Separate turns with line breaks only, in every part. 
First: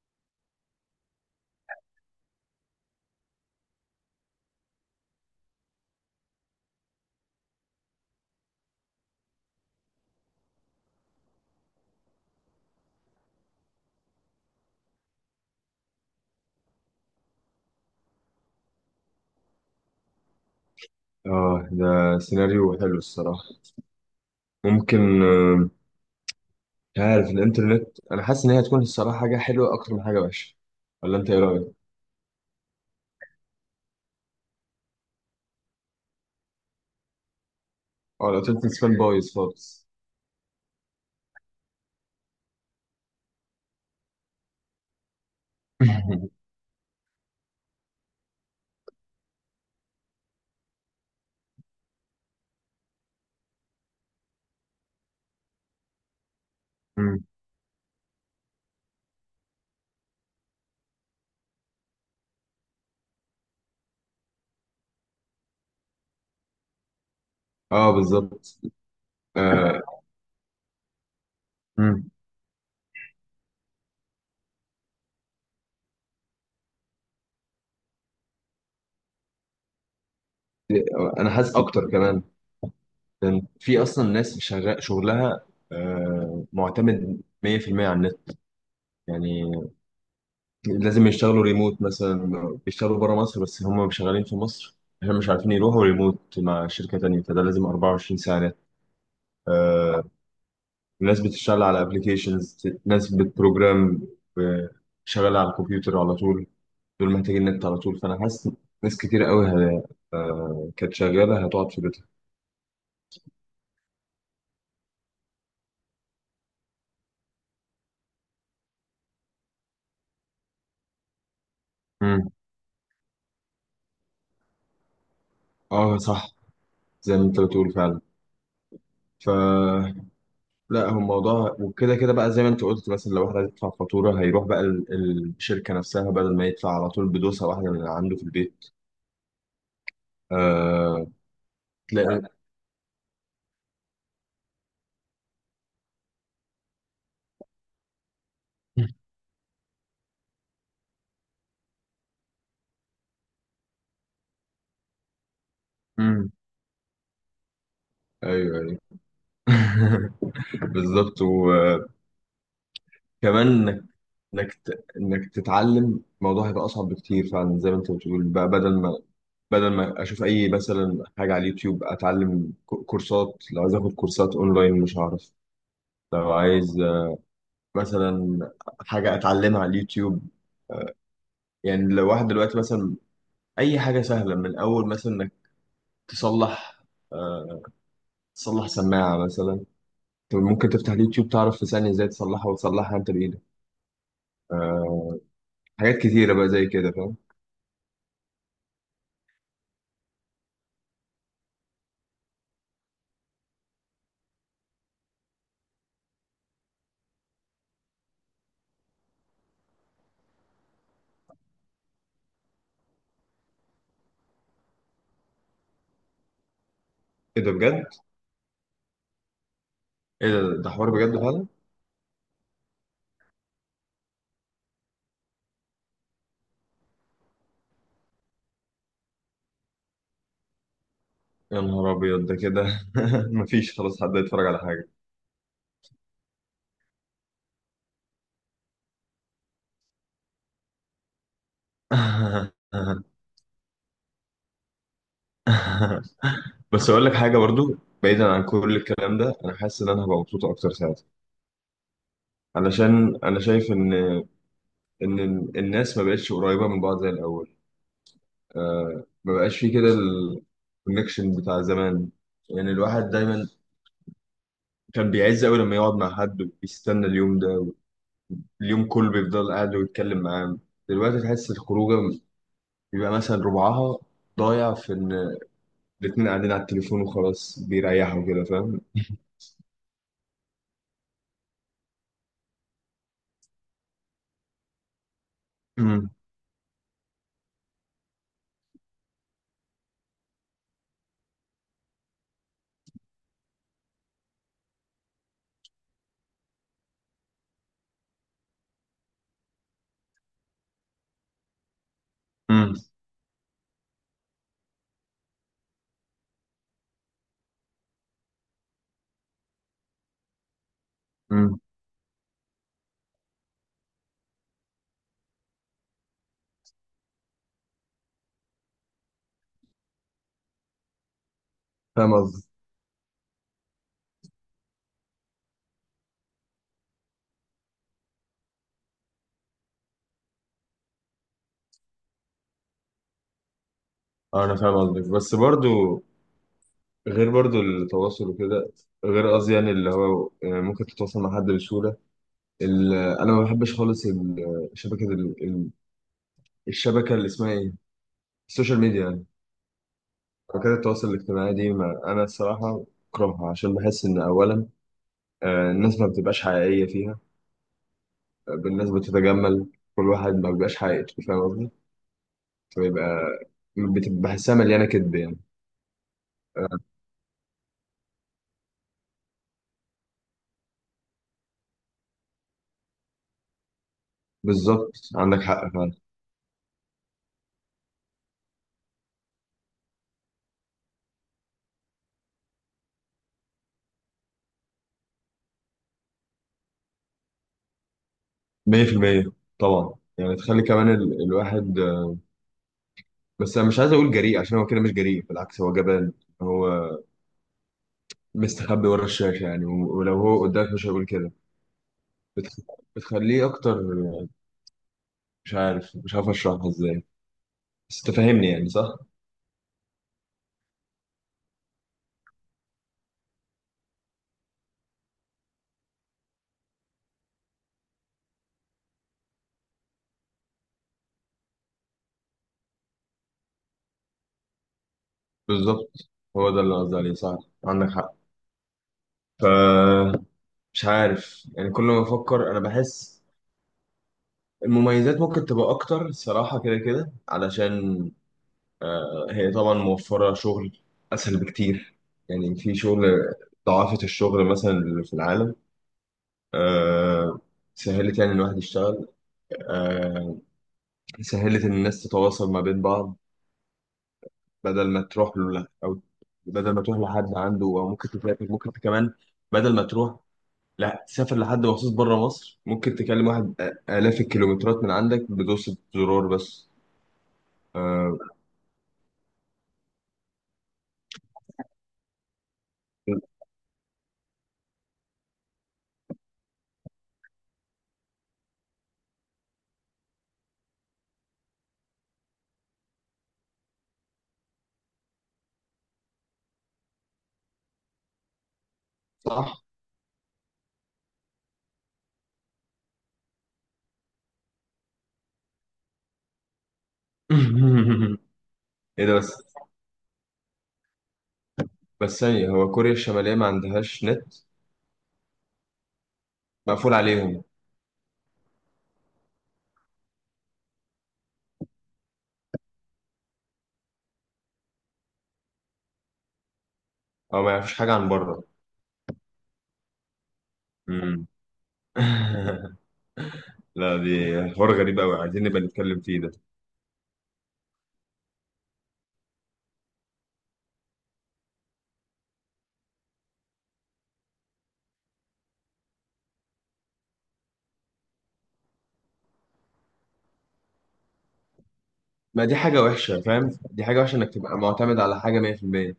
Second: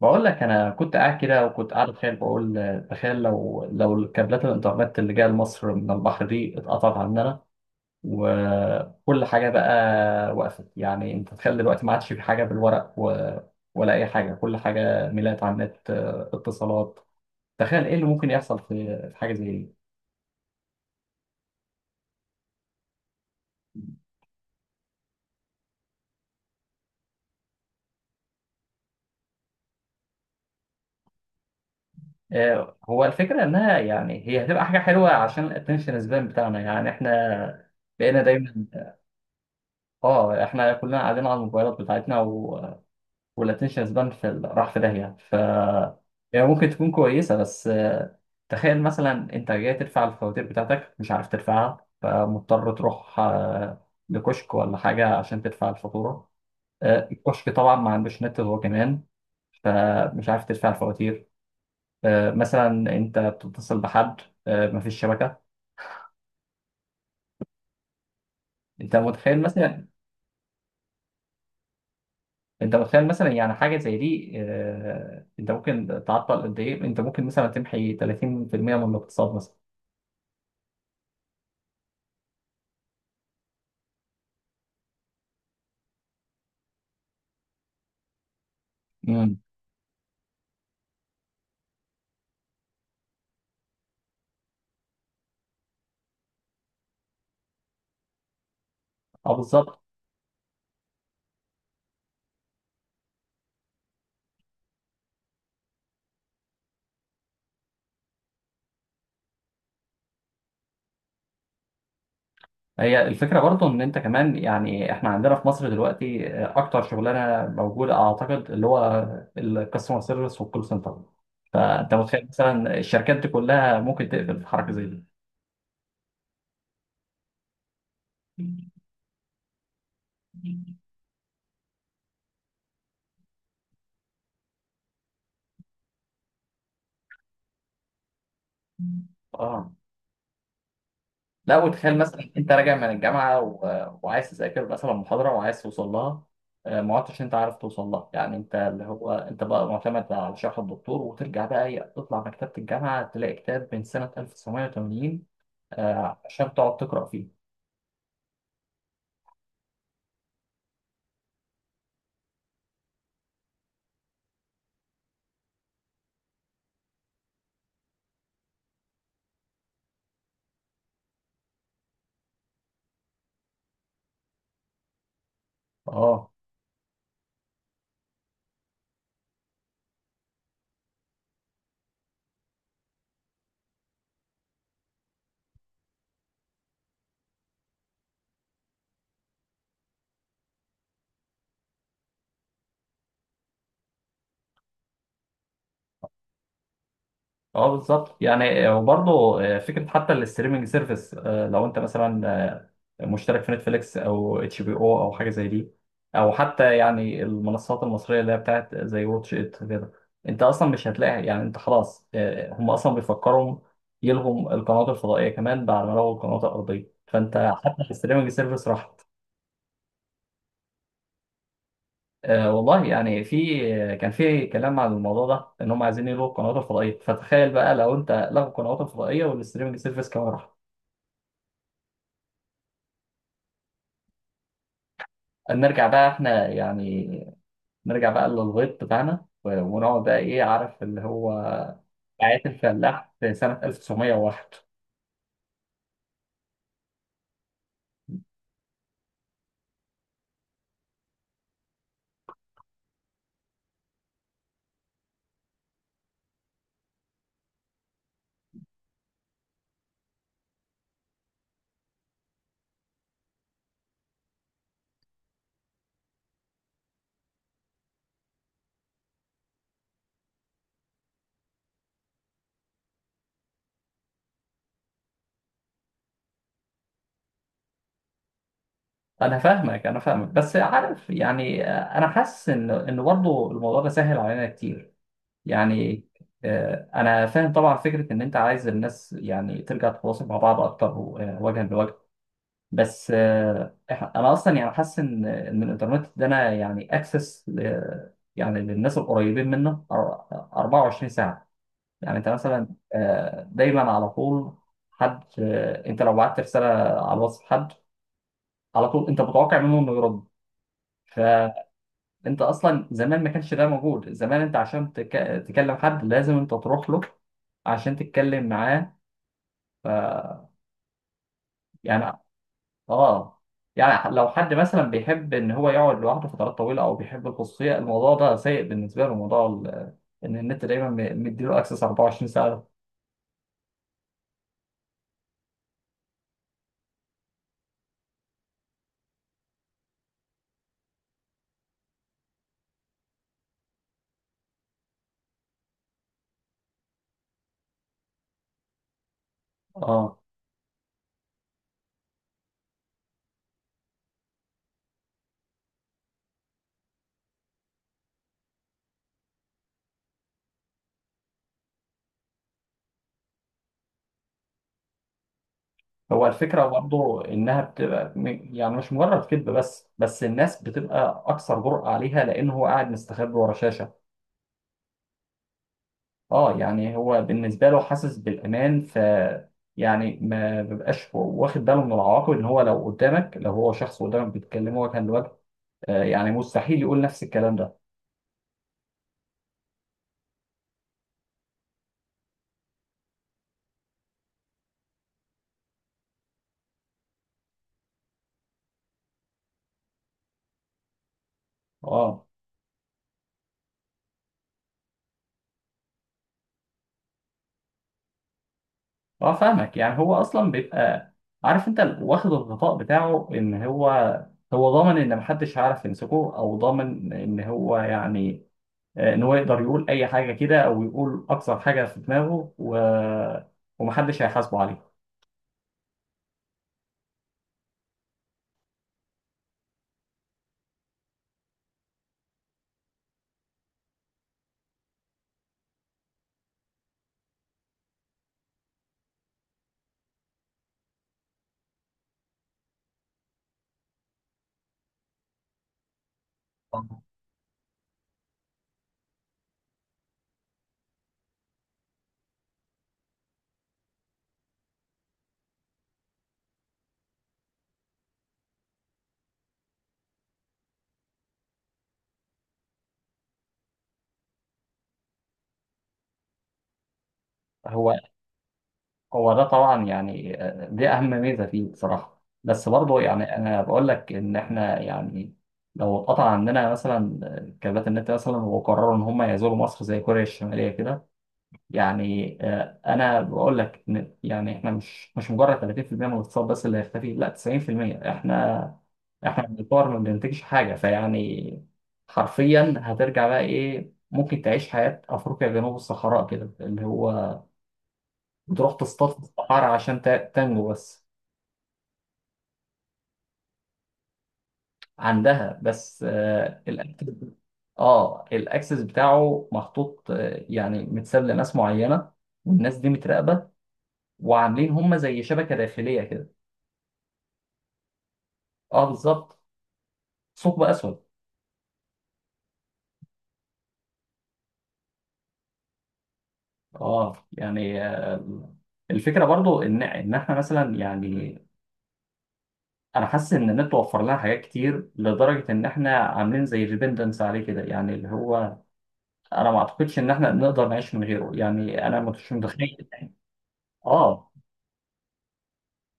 بقول لك انا كنت قاعد كده وكنت قاعد اتخيل بقول تخيل لو كابلات الانترنت اللي جايه لمصر من البحر دي اتقطعت عننا وكل حاجه بقى وقفت، يعني انت تخيل دلوقتي ما عادش في حاجه بالورق ولا اي حاجه، كل حاجه ميلات على النت. اتصالات، تخيل ايه اللي ممكن يحصل في حاجه زي دي.
اه، ده سيناريو حلو الصراحة. ممكن، مش عارف. الانترنت، انا حاسس ان هي هتكون الصراحة حاجة حلوة اكتر من حاجة وحشة. ولا انت ايه رأيك؟
هو الفكره انها يعني هي هتبقى حاجه حلوه عشان الاتنشن سبان بتاعنا، يعني احنا بقينا
اه،
دايما.
الانترنت سبان بايظ خالص.
اه، احنا كلنا قاعدين على الموبايلات بتاعتنا، والاتنشن سبان في راح في داهية. يعني ممكن تكون كويسة، بس تخيل مثلا انت جاي تدفع الفواتير بتاعتك، مش عارف تدفعها، فمضطر تروح لكشك ولا حاجة عشان تدفع الفاتورة.
مم.
الكشك طبعا ما عندوش نت هو كمان، فمش عارف تدفع الفواتير. مثلا انت بتتصل بحد، مفيش شبكة.
اه، بالظبط.
انت متخيل
آه،
مثلا،
مم.
انت متخيل مثلا يعني حاجة زي دي، انت ممكن تعطل قد ايه، انت ممكن مثلا تمحي 30% من الاقتصاد
انا حاسس اكتر كمان، لان في اصلا ناس شغلها معتمد 100% على النت.
مثلا.
يعني لازم يشتغلوا ريموت مثلا، بيشتغلوا بره مصر بس هم شغالين في مصر. احنا مش عارفين يروحوا ريموت مع شركة تانية، فده لازم 24 ساعة.
اه بالظبط.
آه، ناس بتشتغل على ابلكيشنز، ناس بتبروجرام، آه، شغالة على الكمبيوتر على طول. دول محتاجين نت على طول، فأنا حاسس ناس كتير قوي كانت شغالة هتقعد في بيتها.
هي الفكره برضو ان انت كمان، يعني احنا عندنا في مصر دلوقتي اكتر شغلانه موجوده اعتقد، اللي هو الكاستمر سيرفيس والكول سنتر. فانت متخيل
مم.
مثلا الشركات دي كلها ممكن تقفل في حركه زي دي.
اه، صح، زي ما انت بتقول فعلا. ف لا، هو الموضوع وكده كده بقى، زي ما انت قلت مثلا، لو واحد عايز يدفع فاتورة هيروح بقى الشركة نفسها، بدل ما يدفع على طول بدوسة واحدة من عنده في البيت.
اه،
آه.
لا، وتخيل
تلاقي.
مثلا انت راجع من الجامعه وعايز تذاكر مثلا محاضره وعايز توصل لها، ما عدتش انت عارف توصل لها. يعني انت اللي هو انت بقى معتمد على شرح الدكتور، وترجع بقى تطلع مكتبه الجامعه تلاقي كتاب من سنه 1980،
مم.
عشان تقعد تقرا فيه.
ايوه، ايوه. بالظبط، و كمان انك تتعلم الموضوع هيبقى اصعب بكتير فعلا، زي ما انت بتقول بقى، بدل ما اشوف اي مثلا حاجه على اليوتيوب، اتعلم كورسات. لو عايز اخد كورسات اونلاين مش هعرف.
اه
لو عايز مثلا حاجه اتعلمها على اليوتيوب، يعني لو واحد دلوقتي مثلا، اي حاجه سهله، من اول مثلا انك تصلح آه، سماعه مثلا. انت ممكن تفتح اليوتيوب، تعرف في ثانيه ازاي تصلحها، وتصلحها انت بايدك. آه، حاجات كتيره بقى زي كده. فاهم؟
اه بالظبط، يعني وبرضه فكره حتى الاستريمنج سيرفيس. لو انت مثلا مشترك في نتفليكس او اتش بي او، او حاجه زي دي، او حتى يعني المنصات المصريه اللي هي بتاعت زي واتش ات كده، انت اصلا مش هتلاقي. يعني انت خلاص، هم اصلا بيفكروا يلغوا القنوات الفضائيه كمان بعد ما لغوا القنوات الارضيه، فانت
ايه ده
حتى
بجد؟
الاستريمنج سيرفيس راحت.
ايه ده حوار بجد فعلا.
آه والله، يعني في كان في كلام عن الموضوع ده ان هم عايزين يلغوا القنوات الفضائيه، فتخيل بقى لو انت، لغوا القنوات الفضائيه والستريمنج سيرفيس كمان راح.
يا نهار ابيض ده كده! مفيش خلاص حد يتفرج على حاجه.
نرجع بقى احنا، يعني نرجع بقى للغيط بتاعنا، ونقعد بقى ايه، عارف، اللي هو حياة الفلاح في سنه 1901.
بس اقول لك حاجه برضو، بعيدا عن كل الكلام ده، انا حاسس ان انا هبقى مبسوط اكتر ساعتها، علشان انا شايف ان الناس ما بقتش قريبه من بعض زي الاول. ما بقاش في كده الكونكشن بتاع زمان. يعني الواحد دايما كان بيعز قوي لما يقعد مع حد، وبيستنى اليوم ده اليوم كله بيفضل قاعد ويتكلم معاه. دلوقتي تحس الخروجه بيبقى مثلا ربعها ضايع في ان الاتنين قاعدين على التليفون وخلاص، بيريحوا كده. فاهم؟
انا فاهمك انا فاهمك، بس عارف، يعني انا حاسس ان برضه الموضوع ده سهل علينا كتير. يعني
امم.
انا فاهم طبعا فكره ان انت عايز الناس يعني ترجع تتواصل مع بعض اكتر، وجها لوجه. بس انا اصلا يعني حاسس ان الانترنت ده، انا يعني اكسس يعني للناس القريبين منه 24 ساعه. يعني انت مثلا
امم.
دايما على طول حد، انت لو بعت رساله على الواتس حد، على طول انت متوقع منه انه يرد.
امم.
فانت اصلا زمان ما كانش ده موجود. زمان انت عشان تكلم حد لازم انت تروح له عشان تتكلم معاه. ف...
فاهم
يعني.
قصدي؟
اه. يعني لو حد مثلا بيحب ان هو يقعد لوحده فترات طويله، او بيحب الخصوصيه، الموضوع ده سيء بالنسبه له. موضوع ان النت دايما مديله اكسس 24 ساعه.
اه، انا فاهم قصدك، بس برضو، غير برضو التواصل وكده، غير قصدي يعني اللي هو، يعني ممكن تتواصل مع حد بسهولة. انا ما بحبش خالص الشبكة اللي اسمها ايه، السوشيال ميديا يعني،
اه،
شبكات التواصل الاجتماعي دي. ما انا الصراحة بكرهها، عشان بحس ان اولا الناس ما بتبقاش حقيقية فيها. الناس بتتجمل، كل واحد ما بيبقاش حقيقته. فاهم قصدي؟ بيبقى بتبقى بحسها مليانة كدب يعني.
هو الفكره
آه،
برضه انها بتبقى يعني مش مجرد كذب، بس الناس بتبقى اكثر جرأة عليها لان هو قاعد مستخبي ورا شاشه.
بالظبط، عندك حق فعلا.
اه، يعني هو بالنسبه له حاسس بالامان. يعني ما بيبقاش واخد باله من العواقب، ان هو لو قدامك، لو هو شخص قدامك بيتكلم وجها لوجه، يعني مستحيل يقول نفس الكلام ده.
100% طبعا. يعني تخلي كمان الواحد، بس انا مش عايز اقول جريء، عشان هو كده مش جريء، بالعكس هو جبان. هو مستخبي ورا الشاشة يعني، ولو هو قدامك مش هيقول كده.
اه
بتخ... بتخليه اكتر. مش عارف اشرحها ازاي، بس تفهمني يعني صح؟
اه فاهمك، يعني هو اصلا بيبقى عارف انت، واخد الغطاء بتاعه ان هو، ضامن ان محدش هيعرف يمسكه، او ضامن ان هو، يعني ان هو يقدر يقول اي حاجه كده، او يقول اكثر حاجه في دماغه ومحدش هيحاسبه عليه.
بالظبط، هو ده اللي قصدي عليه صح، عندك حق. ف مش عارف يعني، كل ما افكر انا بحس المميزات ممكن تبقى اكتر الصراحه، كده كده علشان هي طبعا موفره شغل اسهل بكتير. يعني في شغل ضعافه، الشغل مثلا اللي في العالم
آه.
آه، سهلت يعني الواحد يشتغل. آه، سهلت ان الناس تتواصل ما بين بعض، بدل ما تروح له، او بدل ما تروح لحد عنده، او ممكن تسافر. ممكن كمان، بدل ما تروح، لا تسافر لحد مخصوص بره مصر، ممكن تكلم واحد آلاف الكيلومترات من عندك بدوسة زرار بس.
هو
آه،
هو ده طبعا، يعني دي اهم ميزه فيه بصراحه. بس برضه يعني انا بقول لك ان احنا، يعني لو اتقطع عندنا مثلا كابات النت مثلا، وقرروا ان هم يزوروا مصر زي كوريا الشماليه كده. يعني انا بقول لك إن يعني احنا مش مجرد 30% من الاقتصاد بس اللي هيختفي، لا، 90%. احنا
صح.
بنطور، ما بننتجش حاجه. فيعني حرفيا هترجع بقى ايه، ممكن تعيش حياه افريقيا جنوب الصحراء كده، اللي هو بتروح
ايه
تصطاد
ده
في
بس!
الصحراء عشان تنجو بس.
بس ثانية، هو كوريا الشمالية ما عندهاش نت؟
عندها، بس آه
مقفول
الاكسس.
عليهم،
اه، الاكسس بتاعه محطوط، يعني متساب لناس معينه، والناس دي متراقبه، وعاملين هم زي شبكه داخليه كده.
او ما يعرفوش حاجة عن بره؟
اه بالظبط. ثقب اسود.
امم. لا، دي حوار غريب قوي، عايزين نبقى نتكلم فيه ده.
اه، يعني الفكره برضو ان احنا مثلا، يعني انا حاسس ان النت وفر لنا حاجات كتر لدرجه ان احنا عاملين زي ديبندنس عليه كده، يعني اللي هو انا ما اعتقدش ان احنا نقدر نعيش من غيره. يعني انا مش
ما دي حاجة
متخيل يعني.
وحشة، فاهم، دي حاجة وحشة
اه،
انك تبقى معتمد على حاجة 100%.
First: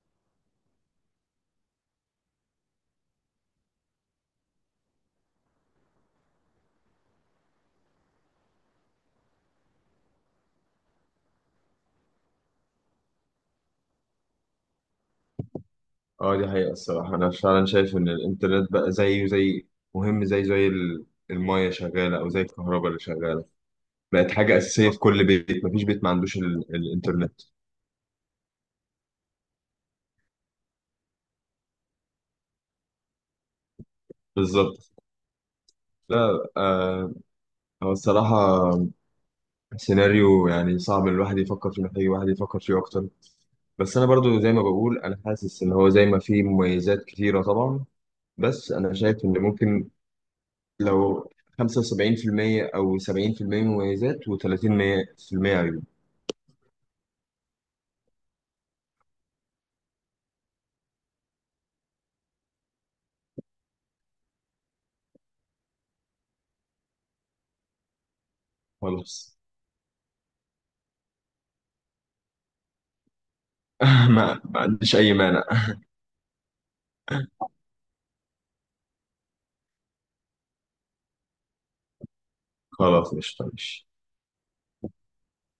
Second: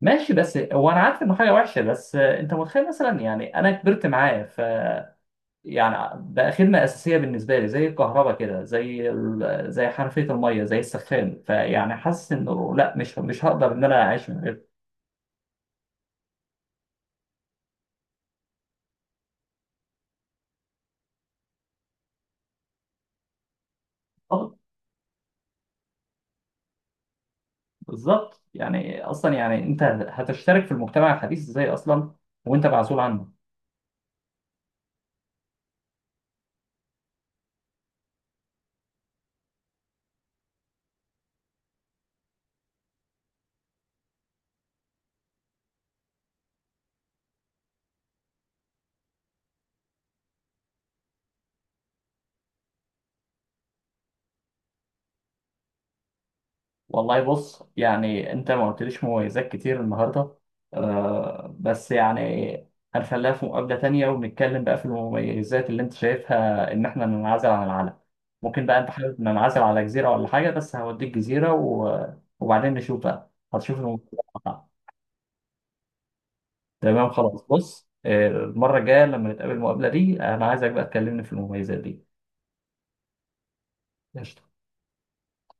ماشي. بس هو انا عارف انه حاجه وحشه، بس انت متخيل مثلا، يعني انا كبرت معاه. يعني بقى خدمة أساسية بالنسبة لي، زي الكهرباء كده، زي زي حنفية المية، زي السخان. فيعني حاسس إنه لا، مش هقدر إن أنا أعيش من غير.
اه، دي حقيقة الصراحة. انا فعلا شايف ان الانترنت بقى زيه زي، مهم زي المية شغالة، او زي الكهرباء اللي شغالة. بقت
آه،
حاجة أساسية في كل بيت، مفيش بيت ما عندوش الانترنت.
بالظبط. يعني أصلا، يعني أنت هتشترك في المجتمع الحديث إزاي أصلا وأنت معزول عنه؟
بالظبط، لا. هو الصراحة سيناريو يعني صعب الواحد يفكر فيه، محتاج الواحد يفكر فيه اكتر. بس انا برضو زي ما بقول، انا حاسس ان هو زي ما فيه مميزات كتيرة طبعا، بس انا شايف ان ممكن، لو 75% او 70% مميزات و30% عيوب.
والله بص، يعني انت ما قلتليش مميزات كتير النهارده آه. بس يعني هنخليها في مقابلة تانية، ونتكلم بقى في المميزات اللي انت شايفها. ان احنا ننعزل عن العالم، ممكن بقى. انت حابب
خلاص.
ننعزل على جزيرة ولا حاجة؟ بس هوديك جزيرة وبعدين نشوف بقى، هتشوف المميزات
ما
بتاعها.
عنديش اي مانع.
تمام خلاص. بص المرة الجاية لما نتقابل المقابلة دي، انا عايزك بقى تكلمني في المميزات دي.
خلاص، مش طيب.
قشطة